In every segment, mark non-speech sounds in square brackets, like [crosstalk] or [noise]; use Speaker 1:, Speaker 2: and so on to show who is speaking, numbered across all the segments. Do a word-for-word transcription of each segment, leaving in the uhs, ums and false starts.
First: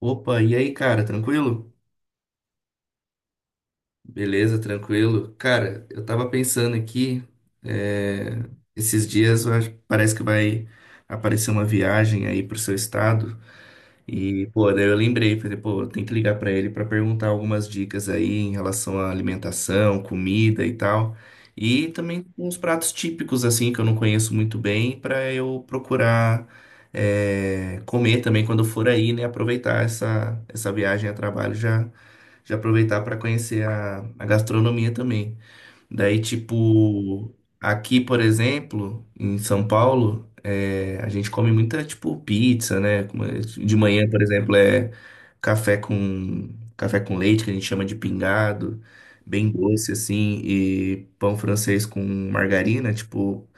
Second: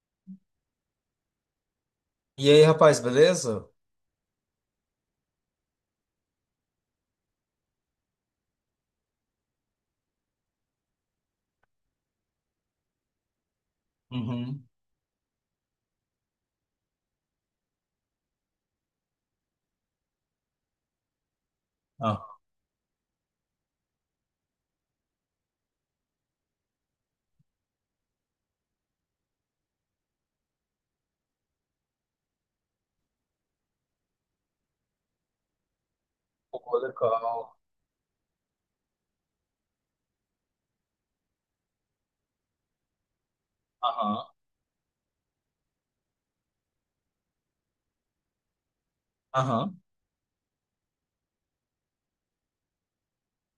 Speaker 1: Opa, e aí, cara, tranquilo?
Speaker 2: E aí, rapaz, beleza?
Speaker 1: Beleza, tranquilo. Cara, eu tava pensando aqui, é, esses dias eu acho- parece que vai aparecer uma viagem aí pro seu estado. E,
Speaker 2: Uhum.
Speaker 1: pô, daí eu lembrei, falei, pô, eu tenho que ligar pra ele pra perguntar algumas dicas aí em relação à alimentação, comida e tal. E
Speaker 2: Ah.
Speaker 1: também uns pratos típicos, assim, que eu não conheço muito bem, pra eu procurar é, comer também quando eu for aí, né? Aproveitar essa, essa viagem a trabalho já de aproveitar para conhecer a, a gastronomia também. Daí,
Speaker 2: Pô,
Speaker 1: tipo,
Speaker 2: legal.
Speaker 1: aqui, por exemplo, em São Paulo, é, a gente come muita, tipo, pizza, né? Como é- De manhã, por
Speaker 2: Aham,
Speaker 1: exemplo, é café com, café com leite, que a gente chama de pingado, bem
Speaker 2: aham.
Speaker 1: doce, assim, e pão francês com margarina, tipo...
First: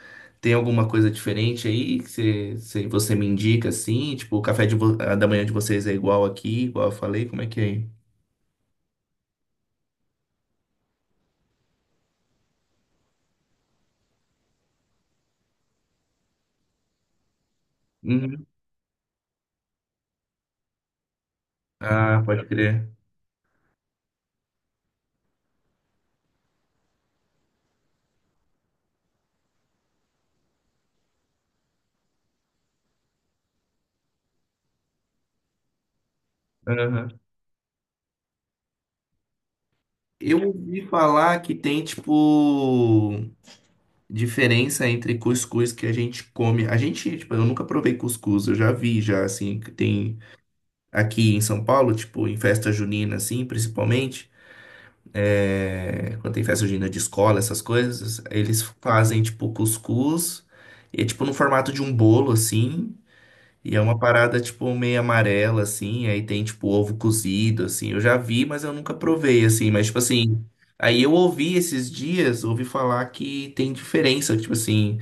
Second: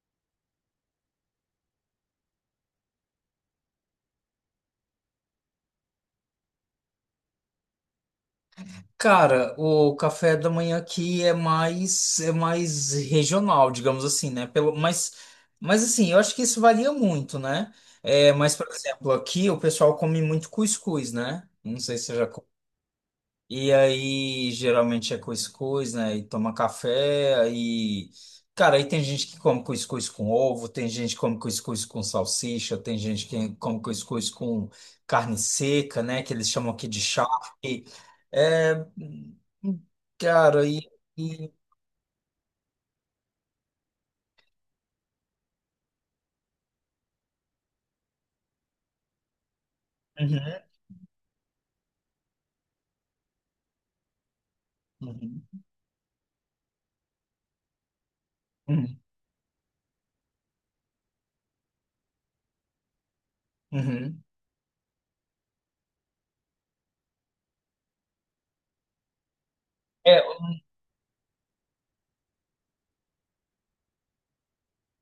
Speaker 1: Tem alguma coisa diferente aí que você, você você me indica assim? Tipo, o café de vo- da manhã de vocês é igual aqui, igual eu falei? Como é que é aí?
Speaker 2: Cara, o café da manhã aqui é mais é mais regional, digamos assim, né? Pelo, mas, mas assim, eu acho que isso varia muito, né? É, mas, por exemplo, aqui o pessoal come muito cuscuz, né? Não sei se você
Speaker 1: Ah,
Speaker 2: já.
Speaker 1: pode crer.
Speaker 2: E aí, geralmente é cuscuz, né? E toma café, aí... Cara, aí tem gente que come cuscuz com ovo, tem gente que come cuscuz com salsicha, tem gente que come cuscuz com carne seca, né? Que eles chamam aqui de
Speaker 1: Aham.
Speaker 2: charque. É...
Speaker 1: Eu
Speaker 2: Cara,
Speaker 1: ouvi
Speaker 2: e...
Speaker 1: falar
Speaker 2: e-
Speaker 1: que tem, tipo, diferença entre cuscuz que a gente come. A gente, tipo, eu nunca provei cuscuz, eu já vi, já, assim, que tem
Speaker 2: Uhum,
Speaker 1: aqui em São Paulo, tipo, em festa junina, assim, principalmente.
Speaker 2: uhum,
Speaker 1: é, Quando tem festa junina de escola, essas coisas, eles
Speaker 2: uhum,
Speaker 1: fazem, tipo, cuscuz, e é, tipo, no formato de um bolo, assim. E é uma
Speaker 2: uhum.
Speaker 1: parada, tipo, meio amarela, assim, aí tem, tipo, ovo cozido, assim. Eu já vi, mas eu nunca provei, assim. Mas, tipo
Speaker 2: É,
Speaker 1: assim, aí eu ouvi esses dias, ouvi falar que tem diferença, tipo assim,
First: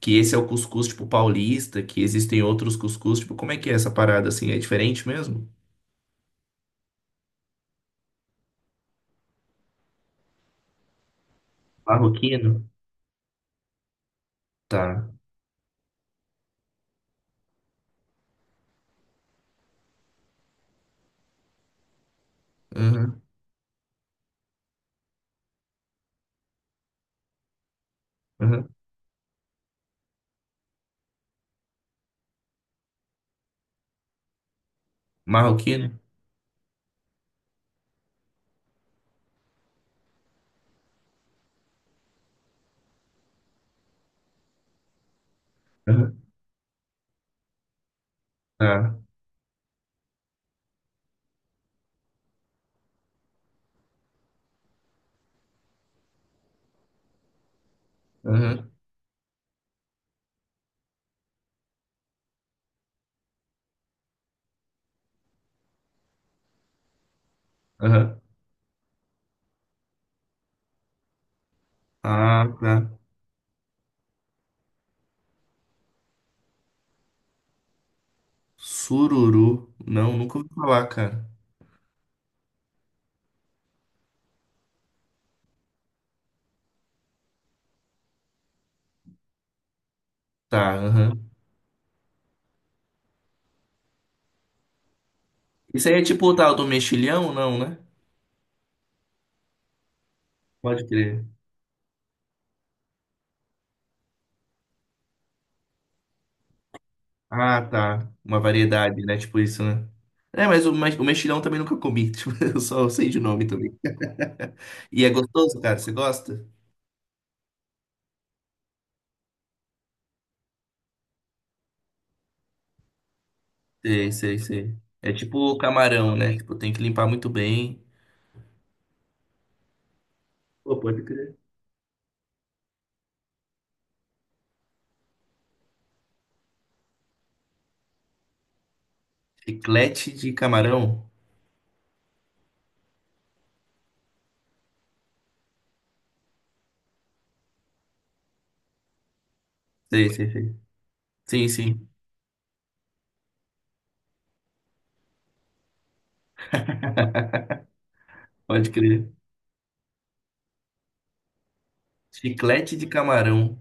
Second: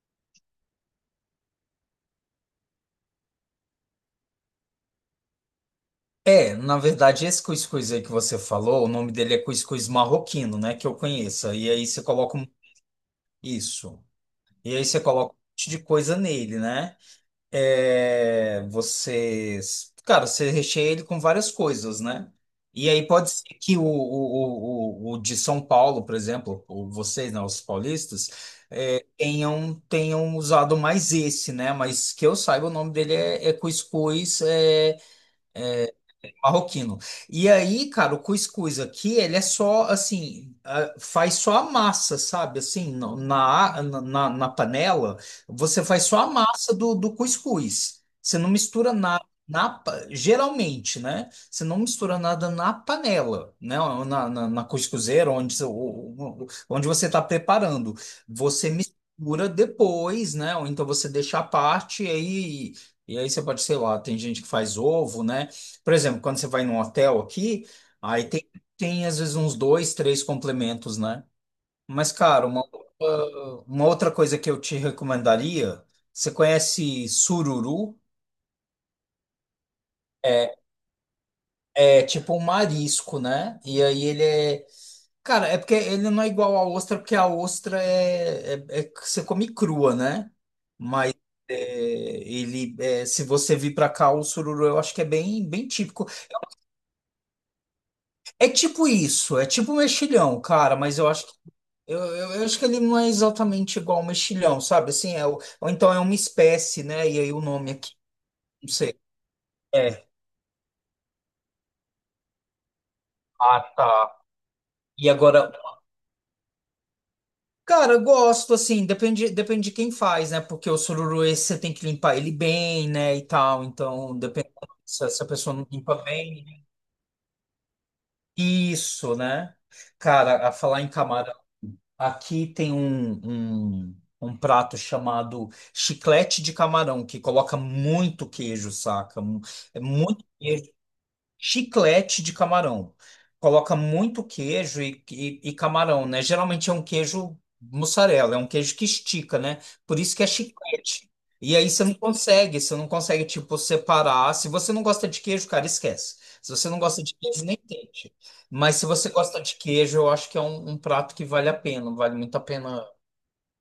Speaker 1: que esse é o cuscuz, tipo, paulista, que existem outros cuscuz, tipo, como é que é essa parada, assim? É diferente mesmo?
Speaker 2: é, na verdade, esse cuscuz aí que você falou, o nome dele é cuscuz marroquino, né? Que eu conheço. E aí você coloca um-
Speaker 1: Marroquino?
Speaker 2: isso. E aí você
Speaker 1: Tá.
Speaker 2: coloca um monte de coisa nele, né? É, você, cara, você recheia ele com várias coisas, né? E aí
Speaker 1: Aham,
Speaker 2: pode ser que o, o, o, o de São Paulo, por exemplo, ou vocês, né, os paulistas,
Speaker 1: aham.
Speaker 2: é, tenham, tenham usado mais esse, né? Mas que eu saiba, o nome dele é, é cuscuz é,
Speaker 1: Marroquino?
Speaker 2: marroquino. E aí, cara, o cuscuz aqui, ele é só assim, ah, faz só a massa, sabe? Assim, no- na, na, na na panela, você faz
Speaker 1: Aham,
Speaker 2: só a massa do, do cuscuz. Você não mistura
Speaker 1: tá.
Speaker 2: nada. Na, pa- geralmente, né? Você não mistura nada na panela, né? Ou Na, na, na cuscuzeira, onde, você- o- o- onde você está preparando. Você
Speaker 1: Aham,
Speaker 2: mistura depois, né? Ou então você deixa à parte e aí. E aí você pode, sei lá, tem gente que faz ovo, né? Por exemplo, quando você vai num hotel aqui,
Speaker 1: aham.
Speaker 2: aí tem, tem às vezes uns dois, três complementos, né? Mas, cara,
Speaker 1: Ah,
Speaker 2: uma,
Speaker 1: tá.
Speaker 2: outra- uma outra coisa que eu te recomendaria, você conhece sururu?
Speaker 1: Sururu. Não, nunca ouvi
Speaker 2: É,
Speaker 1: falar, cara.
Speaker 2: é tipo um marisco, né? E aí ele é. Cara, é porque ele não é igual à ostra, porque a ostra é, é, é que você come crua, né?
Speaker 1: Tá,
Speaker 2: Mas
Speaker 1: aham.
Speaker 2: é, ele, é, se você vir pra cá, o sururu eu acho que é bem, bem
Speaker 1: Isso aí é
Speaker 2: típico.
Speaker 1: tipo o tal do mexilhão, não, né?
Speaker 2: É tipo isso, é tipo mexilhão, cara,
Speaker 1: Pode
Speaker 2: mas eu
Speaker 1: crer.
Speaker 2: acho. Eu, eu, eu acho que ele não é exatamente igual ao mexilhão, sabe? Assim, é, o- ou então é uma espécie, né? E aí o
Speaker 1: Ah,
Speaker 2: nome aqui,
Speaker 1: tá. Uma
Speaker 2: não sei.
Speaker 1: variedade, né? Tipo isso, né?
Speaker 2: É.
Speaker 1: É, mas o, mex- o mexilhão também nunca comi. [laughs] Tipo, eu só sei de nome
Speaker 2: Ah,
Speaker 1: também.
Speaker 2: tá.
Speaker 1: E
Speaker 2: E
Speaker 1: é
Speaker 2: agora,
Speaker 1: gostoso, cara? Você gosta?
Speaker 2: cara, eu gosto, assim, depende, depende de quem faz, né? Porque o sururu esse você tem que limpar ele bem, né? E tal.
Speaker 1: Sei,
Speaker 2: Então,
Speaker 1: sei,
Speaker 2: depende
Speaker 1: sei.
Speaker 2: se,
Speaker 1: É
Speaker 2: se a
Speaker 1: tipo
Speaker 2: pessoa
Speaker 1: o
Speaker 2: não limpa
Speaker 1: camarão, né? Tipo,
Speaker 2: bem.
Speaker 1: tem que limpar muito bem.
Speaker 2: Isso, né? Cara, a
Speaker 1: Pô,
Speaker 2: falar em
Speaker 1: pode
Speaker 2: camarão.
Speaker 1: crer.
Speaker 2: Aqui tem um, um, um prato chamado chiclete de camarão, que coloca muito queijo, saca? Mu- É
Speaker 1: Chiclete
Speaker 2: muito
Speaker 1: de camarão?
Speaker 2: Chiclete de camarão. Coloca muito queijo e, e- e camarão, né? Geralmente é um queijo mussarela, é um queijo que estica, né? Por
Speaker 1: Sei,
Speaker 2: isso que é
Speaker 1: sei, sei.
Speaker 2: chiclete.
Speaker 1: Sim,
Speaker 2: E aí você
Speaker 1: sim.
Speaker 2: não consegue, você não consegue, tipo, separar. Se você não gosta de queijo, cara, esquece. Se você não gosta de queijo, nem tente.
Speaker 1: Pode
Speaker 2: Mas se
Speaker 1: crer.
Speaker 2: você gosta de queijo, eu acho que é um, um prato que vale a pena, vale muito a
Speaker 1: Chiclete
Speaker 2: pena.
Speaker 1: de camarão.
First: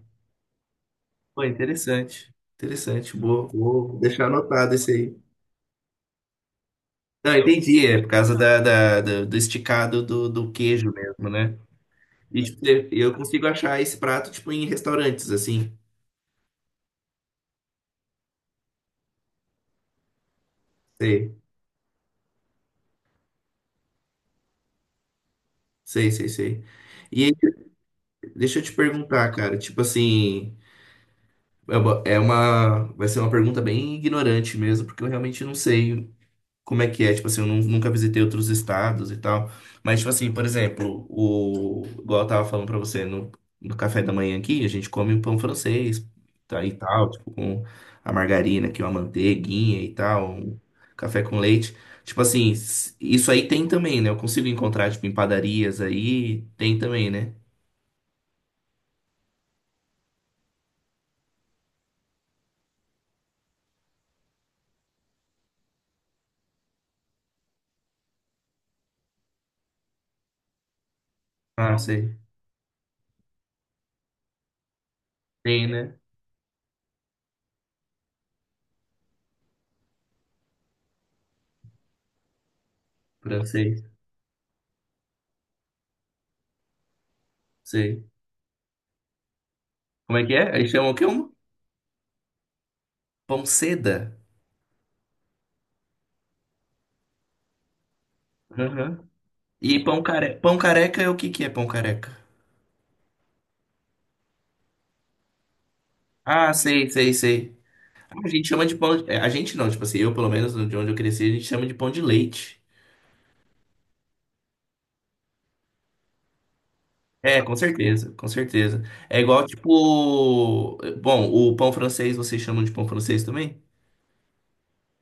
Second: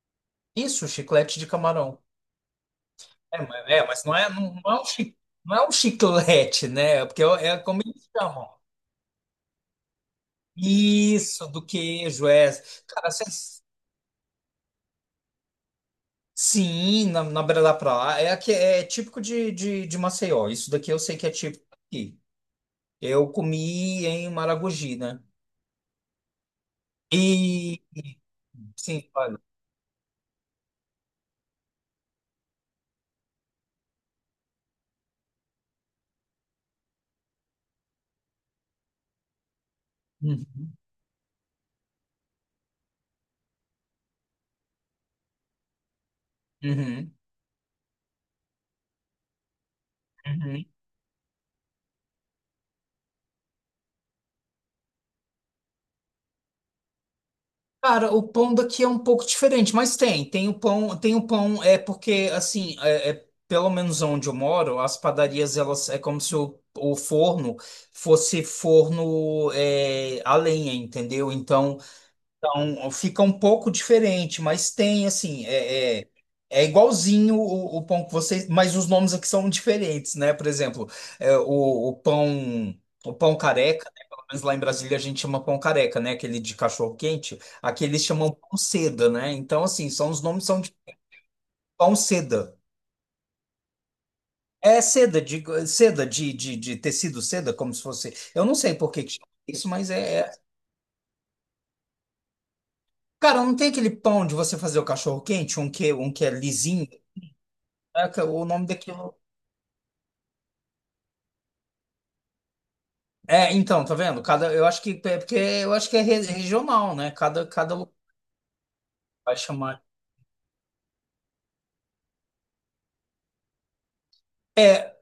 Speaker 2: Isso, chiclete
Speaker 1: Pô,
Speaker 2: de camarão.
Speaker 1: interessante. Interessante.
Speaker 2: É,
Speaker 1: Boa.
Speaker 2: mas, é,
Speaker 1: Vou
Speaker 2: mas não
Speaker 1: deixar
Speaker 2: é, não, não
Speaker 1: anotado
Speaker 2: é um
Speaker 1: esse
Speaker 2: chi-
Speaker 1: aí.
Speaker 2: não é um chiclete, né? Porque
Speaker 1: Não,
Speaker 2: é é como
Speaker 1: entendi. É
Speaker 2: eles
Speaker 1: por causa
Speaker 2: chamam.
Speaker 1: da, da- da- do esticado do, do queijo mesmo,
Speaker 2: Isso,
Speaker 1: né?
Speaker 2: do queijo,
Speaker 1: E
Speaker 2: é.
Speaker 1: tipo, eu
Speaker 2: Cara,
Speaker 1: eu consigo
Speaker 2: vocês-
Speaker 1: achar esse prato tipo em restaurantes, assim.
Speaker 2: sim, na, na beira da praia. É, aqui- é típico de, de, de Maceió. Isso daqui eu sei que é
Speaker 1: Sei,
Speaker 2: típico aqui. Eu comi em Maragogi, né?
Speaker 1: sei, sei, sei. E aí,
Speaker 2: E,
Speaker 1: deixa eu te
Speaker 2: sim,
Speaker 1: perguntar,
Speaker 2: olha.
Speaker 1: cara. Tipo assim, é uma, é uma- vai ser uma pergunta bem ignorante mesmo, porque eu realmente não sei como é que é, tipo assim, eu nun- nunca visitei outros estados e tal. Mas, tipo assim, por
Speaker 2: Uhum,
Speaker 1: exemplo, o, igual eu tava falando pra você, no, no café da manhã aqui, a gente come um pão francês tá, e tal,
Speaker 2: uhum,
Speaker 1: tipo, com a margarina aqui, uma manteiguinha e tal, um
Speaker 2: uhum.
Speaker 1: café com leite. Tipo assim, s- isso aí tem também, né? Eu consigo encontrar, tipo, em padarias aí, tem também, né?
Speaker 2: Cara, o pão daqui é um pouco diferente, mas tem. Tem o pão, tem o pão, é porque, assim, é, é- pelo menos onde eu moro, as padarias, elas, é como se o, o forno fosse forno é, a lenha, entendeu? Então,
Speaker 1: Ah, sei.
Speaker 2: Então, fica um pouco diferente, mas tem assim,
Speaker 1: Tem, né?
Speaker 2: é, é, é igualzinho o, o pão que vocês, mas os nomes aqui são diferentes, né? Por exemplo, é, o, o pão, o pão
Speaker 1: Francês,
Speaker 2: careca, né? Pelo menos lá em Brasília a gente chama pão careca, né? Aquele de cachorro quente, aqui eles
Speaker 1: sei.
Speaker 2: chamam pão seda, né? Então, assim, são
Speaker 1: Como
Speaker 2: os
Speaker 1: é que
Speaker 2: nomes
Speaker 1: é?
Speaker 2: são
Speaker 1: Aí
Speaker 2: de
Speaker 1: chamam o quê? Um
Speaker 2: pão seda.
Speaker 1: pão seda?
Speaker 2: É seda de seda de, de, de tecido seda, como se fosse. Eu não sei por que
Speaker 1: Aham.
Speaker 2: que chama isso,
Speaker 1: E
Speaker 2: mas
Speaker 1: pão
Speaker 2: é,
Speaker 1: care...
Speaker 2: é-
Speaker 1: pão careca é o que que é pão careca?
Speaker 2: cara, não tem aquele pão de você fazer o cachorro quente, um que um que é
Speaker 1: Ah,
Speaker 2: lisinho.
Speaker 1: sei, sei, sei. Ah,
Speaker 2: Caraca,
Speaker 1: a
Speaker 2: o
Speaker 1: gente chama
Speaker 2: nome
Speaker 1: de pão.
Speaker 2: daquilo.
Speaker 1: é, A gente não, tipo assim, eu pelo menos, de onde eu cresci, a gente chama de pão de leite.
Speaker 2: É, então, tá vendo? Cada, eu acho que é porque eu acho que é re- regional, né?
Speaker 1: É,
Speaker 2: Cada
Speaker 1: com
Speaker 2: cada lugar
Speaker 1: certeza, com certeza. É
Speaker 2: vai
Speaker 1: igual,
Speaker 2: chamar.
Speaker 1: tipo. Bom, o pão francês vocês chamam de pão francês também?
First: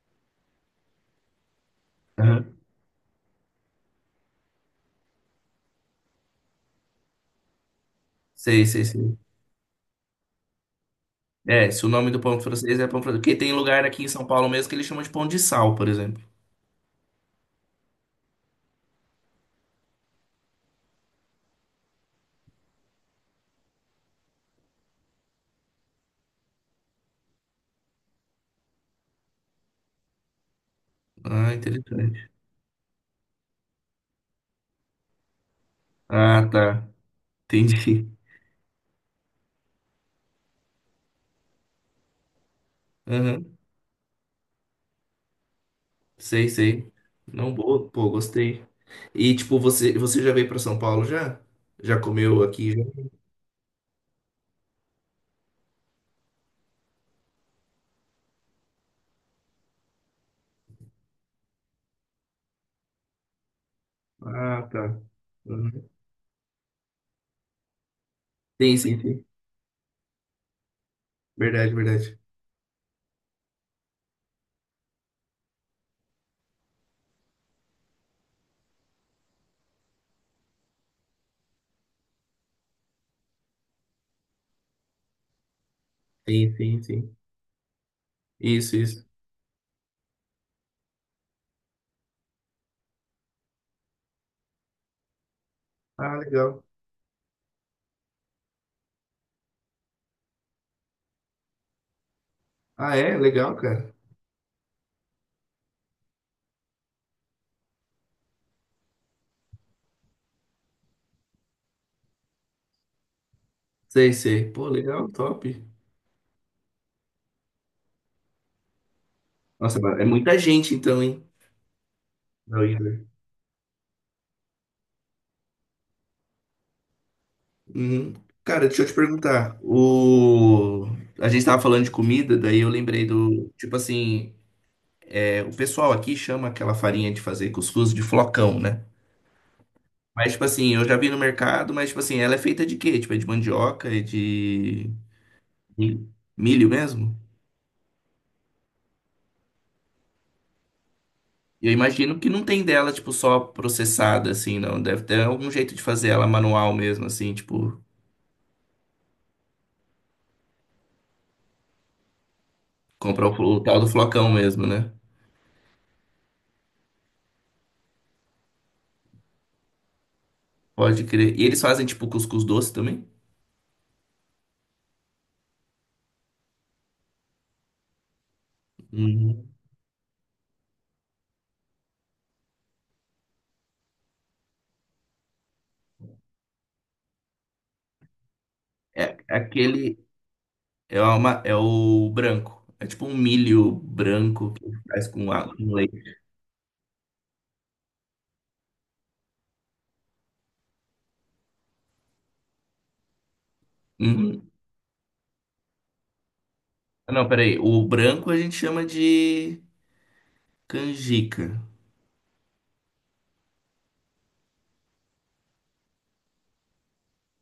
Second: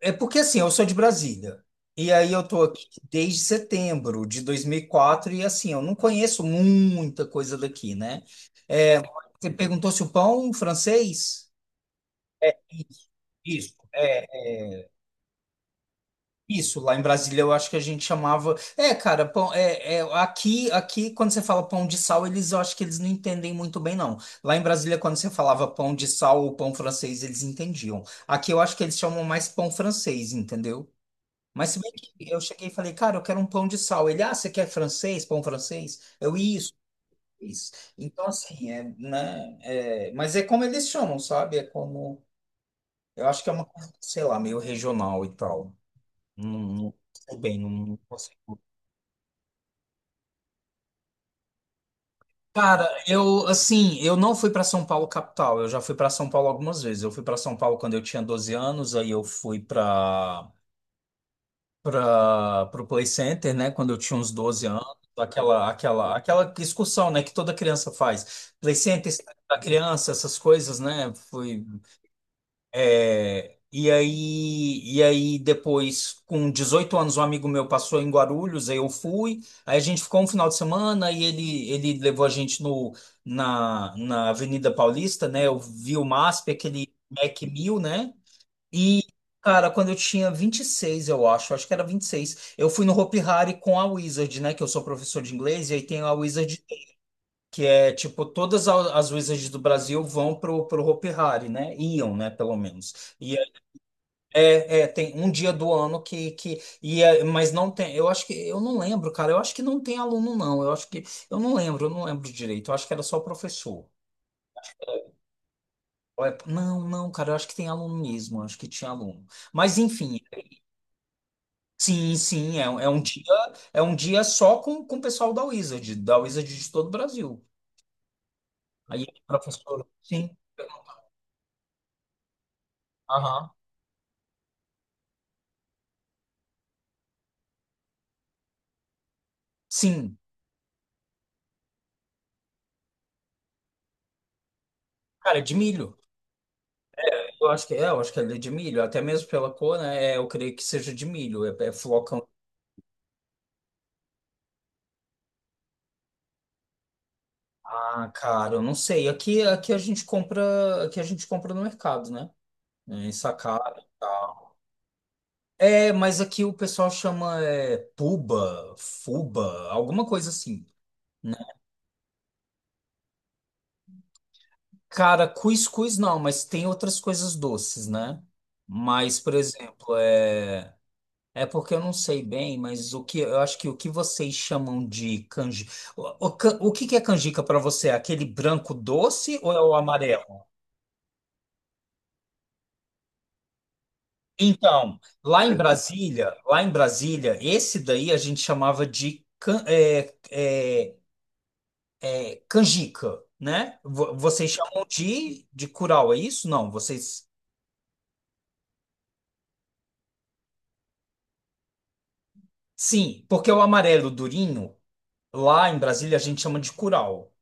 Speaker 2: É porque assim, eu sou de Brasília. E aí eu
Speaker 1: Aham.
Speaker 2: tô aqui desde setembro de dois mil e quatro e quatro e assim, eu não conheço muita coisa daqui, né?
Speaker 1: Sei, sei,
Speaker 2: É,
Speaker 1: sei.
Speaker 2: você perguntou se o pão francês?
Speaker 1: É, se o nome do pão francês é pão
Speaker 2: Isso,
Speaker 1: francês. Porque tem
Speaker 2: isso.
Speaker 1: lugar aqui em
Speaker 2: É.
Speaker 1: São Paulo mesmo que eles chamam de pão de sal, por exemplo.
Speaker 2: Isso, lá em Brasília eu acho que a gente chamava. É, cara, pão, é, é, aqui, aqui quando você fala pão de sal, eles eu acho que eles não entendem muito bem, não. Lá em Brasília, quando você falava pão de sal ou pão francês, eles entendiam. Aqui eu acho que eles chamam mais pão francês, entendeu?
Speaker 1: Ah,
Speaker 2: Mas se bem
Speaker 1: interessante.
Speaker 2: que eu cheguei e falei, cara, eu quero um pão de sal. Ele, ah, você quer francês, pão francês? Eu,
Speaker 1: Ah,
Speaker 2: isso,
Speaker 1: tá.
Speaker 2: isso.
Speaker 1: Entendi.
Speaker 2: Então, assim, é, né? é, mas é como eles chamam, sabe? É como. Eu acho
Speaker 1: Aham.
Speaker 2: que é uma coisa, sei lá, meio regional e tal.
Speaker 1: Sei,
Speaker 2: Não,
Speaker 1: sei.
Speaker 2: não sei
Speaker 1: Não,
Speaker 2: bem, não,
Speaker 1: boa,
Speaker 2: não
Speaker 1: pô,
Speaker 2: consigo.
Speaker 1: gostei. E, tipo, você, você já veio pra São Paulo já? Já comeu aqui?
Speaker 2: Cara, eu assim, eu não fui para São Paulo capital. Eu já fui para São Paulo algumas vezes. Eu fui para São Paulo quando eu tinha doze anos, aí eu fui para para o Play Center, né, quando eu tinha uns doze
Speaker 1: Ah,
Speaker 2: anos,
Speaker 1: tá.
Speaker 2: aquela
Speaker 1: Uhum.
Speaker 2: aquela aquela excursão, né, que toda criança faz. Play
Speaker 1: Sim, sim,
Speaker 2: Center,
Speaker 1: sim.
Speaker 2: Estádio da criança, essas coisas, né? Fui
Speaker 1: Verdade, verdade.
Speaker 2: É, e aí, e aí depois, com dezoito anos, um amigo meu passou em Guarulhos, aí eu fui. Aí a gente ficou um final de semana e ele, ele levou a gente no, na, na Avenida Paulista, né? Eu vi o MASP,
Speaker 1: Sim, sim,
Speaker 2: aquele
Speaker 1: sim.
Speaker 2: Mac mil né?
Speaker 1: Isso,
Speaker 2: E,
Speaker 1: isso.
Speaker 2: Cara, quando eu tinha vinte e seis eu acho, acho que era vinte e seis eu fui no Hopi Hari com a Wizard, né? Que eu sou professor de inglês, e aí tem a
Speaker 1: Ah,
Speaker 2: Wizard
Speaker 1: legal.
Speaker 2: que é tipo, todas a- as Wizards do Brasil vão pro, pro Hopi Hari, né? Iam, né, pelo
Speaker 1: Ah,
Speaker 2: menos.
Speaker 1: é?
Speaker 2: E
Speaker 1: Legal, cara.
Speaker 2: é, é, tem um dia do ano que, que e é- mas não tem, eu acho que, eu não lembro, cara, eu acho que não tem aluno, não, eu acho que, eu não lembro, eu não lembro direito, eu acho que era só professor.
Speaker 1: Sei, sei. Pô, legal, top.
Speaker 2: Ou é- Não, não, cara, eu acho que tem aluno mesmo, eu acho que tinha aluno. Mas,
Speaker 1: Nossa, mas é
Speaker 2: enfim,
Speaker 1: muita gente então, hein?
Speaker 2: sim, sim, é,
Speaker 1: Não,
Speaker 2: é um
Speaker 1: Igor.
Speaker 2: dia, é um dia só com, com o pessoal da Wizard, da Wizard de todo o Brasil.
Speaker 1: Uhum. Cara, deixa eu te
Speaker 2: Aí,
Speaker 1: perguntar.
Speaker 2: professor, sim,
Speaker 1: O... A gente tava falando de comida, daí eu lembrei do.
Speaker 2: aham,
Speaker 1: Tipo assim, é, o pessoal aqui chama aquela farinha de fazer cuscuz de flocão, né?
Speaker 2: sim,
Speaker 1: Mas, tipo assim, eu já vi no mercado, mas, tipo assim, ela é feita de quê? Tipo, é de mandioca, é de
Speaker 2: cara, é de milho.
Speaker 1: mi- milho mesmo?
Speaker 2: Eu acho que é, eu acho que ele é de milho, até mesmo pela cor, né? é, Eu creio que seja de milho, é,
Speaker 1: E
Speaker 2: é
Speaker 1: eu imagino
Speaker 2: flocão.
Speaker 1: que não tem dela, tipo, só processada, assim, não. Deve ter algum jeito de fazer ela manual mesmo, assim, tipo,
Speaker 2: Ah, cara, eu não sei. Aqui, aqui a gente compra, aqui a gente compra no mercado, né? Em
Speaker 1: comprar o, o
Speaker 2: sacada
Speaker 1: tal
Speaker 2: e
Speaker 1: do flocão
Speaker 2: tal.
Speaker 1: mesmo, né?
Speaker 2: É, mas aqui o pessoal chama é, puba, fuba, alguma coisa assim,
Speaker 1: Pode
Speaker 2: né?
Speaker 1: crer. E eles fazem, tipo, cuscuz doce também?
Speaker 2: Cara, cuscuz não, mas tem outras coisas doces, né? Mas, por
Speaker 1: Uhum.
Speaker 2: exemplo, é é porque eu não sei bem, mas o que eu acho que o que vocês chamam de canjica, o, o, can- o que que é canjica para você? É aquele branco
Speaker 1: É
Speaker 2: doce ou é o
Speaker 1: aquele.
Speaker 2: amarelo?
Speaker 1: É, uma, é o branco. É tipo um milho branco que
Speaker 2: Então,
Speaker 1: faz com
Speaker 2: lá em
Speaker 1: água, com leite.
Speaker 2: Brasília, lá em Brasília, esse daí a gente chamava de can- é, é, é, canjica, né? Vo-
Speaker 1: Uhum.
Speaker 2: Vocês chamam de, de curau, é isso? Não,
Speaker 1: Ah, não,
Speaker 2: vocês.
Speaker 1: peraí. O branco a gente chama de canjica.
Speaker 2: Sim, porque o amarelo durinho, lá em Brasília a gente chama de curau.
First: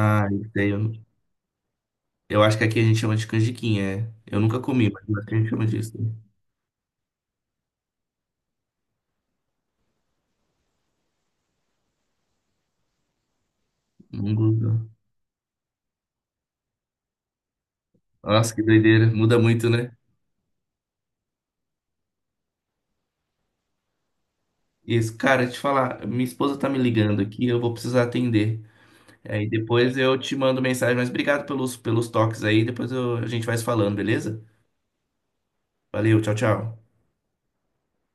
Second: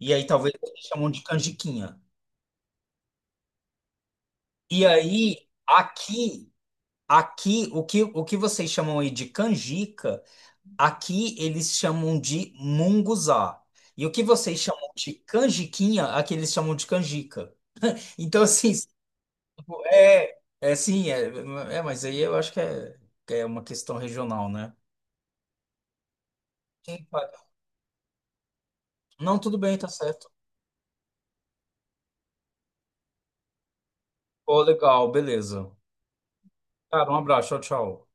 Speaker 2: E aí
Speaker 1: isso
Speaker 2: talvez
Speaker 1: aí eu,
Speaker 2: vocês
Speaker 1: não-
Speaker 2: chamam de canjiquinha.
Speaker 1: eu acho que aqui a gente chama de canjiquinha, é. Eu nunca
Speaker 2: E
Speaker 1: comi, mas aqui a
Speaker 2: aí,
Speaker 1: gente chama disso.
Speaker 2: aqui, aqui, o que, o que vocês chamam aí de canjica. Aqui eles chamam de munguzá. E o que vocês chamam
Speaker 1: Mungo.
Speaker 2: de canjiquinha, aqui eles chamam de canjica. Então,
Speaker 1: Nossa, que
Speaker 2: assim, tipo,
Speaker 1: doideira. Muda muito,
Speaker 2: [laughs]
Speaker 1: né?
Speaker 2: é, é sim, é, é, mas aí eu acho que é, que é, uma questão regional, né?
Speaker 1: Isso. Cara, te falar, minha esposa tá me
Speaker 2: Quem
Speaker 1: ligando
Speaker 2: faz-
Speaker 1: aqui, eu vou precisar atender.
Speaker 2: Não,
Speaker 1: Aí
Speaker 2: tudo bem, tá
Speaker 1: depois eu
Speaker 2: certo.
Speaker 1: te mando mensagem, mas obrigado pelos, pelos toques aí, depois eu- a gente vai se falando, beleza?
Speaker 2: Pô, legal, beleza.
Speaker 1: Valeu, tchau, tchau.
Speaker 2: Cara, um abraço, tchau, tchau.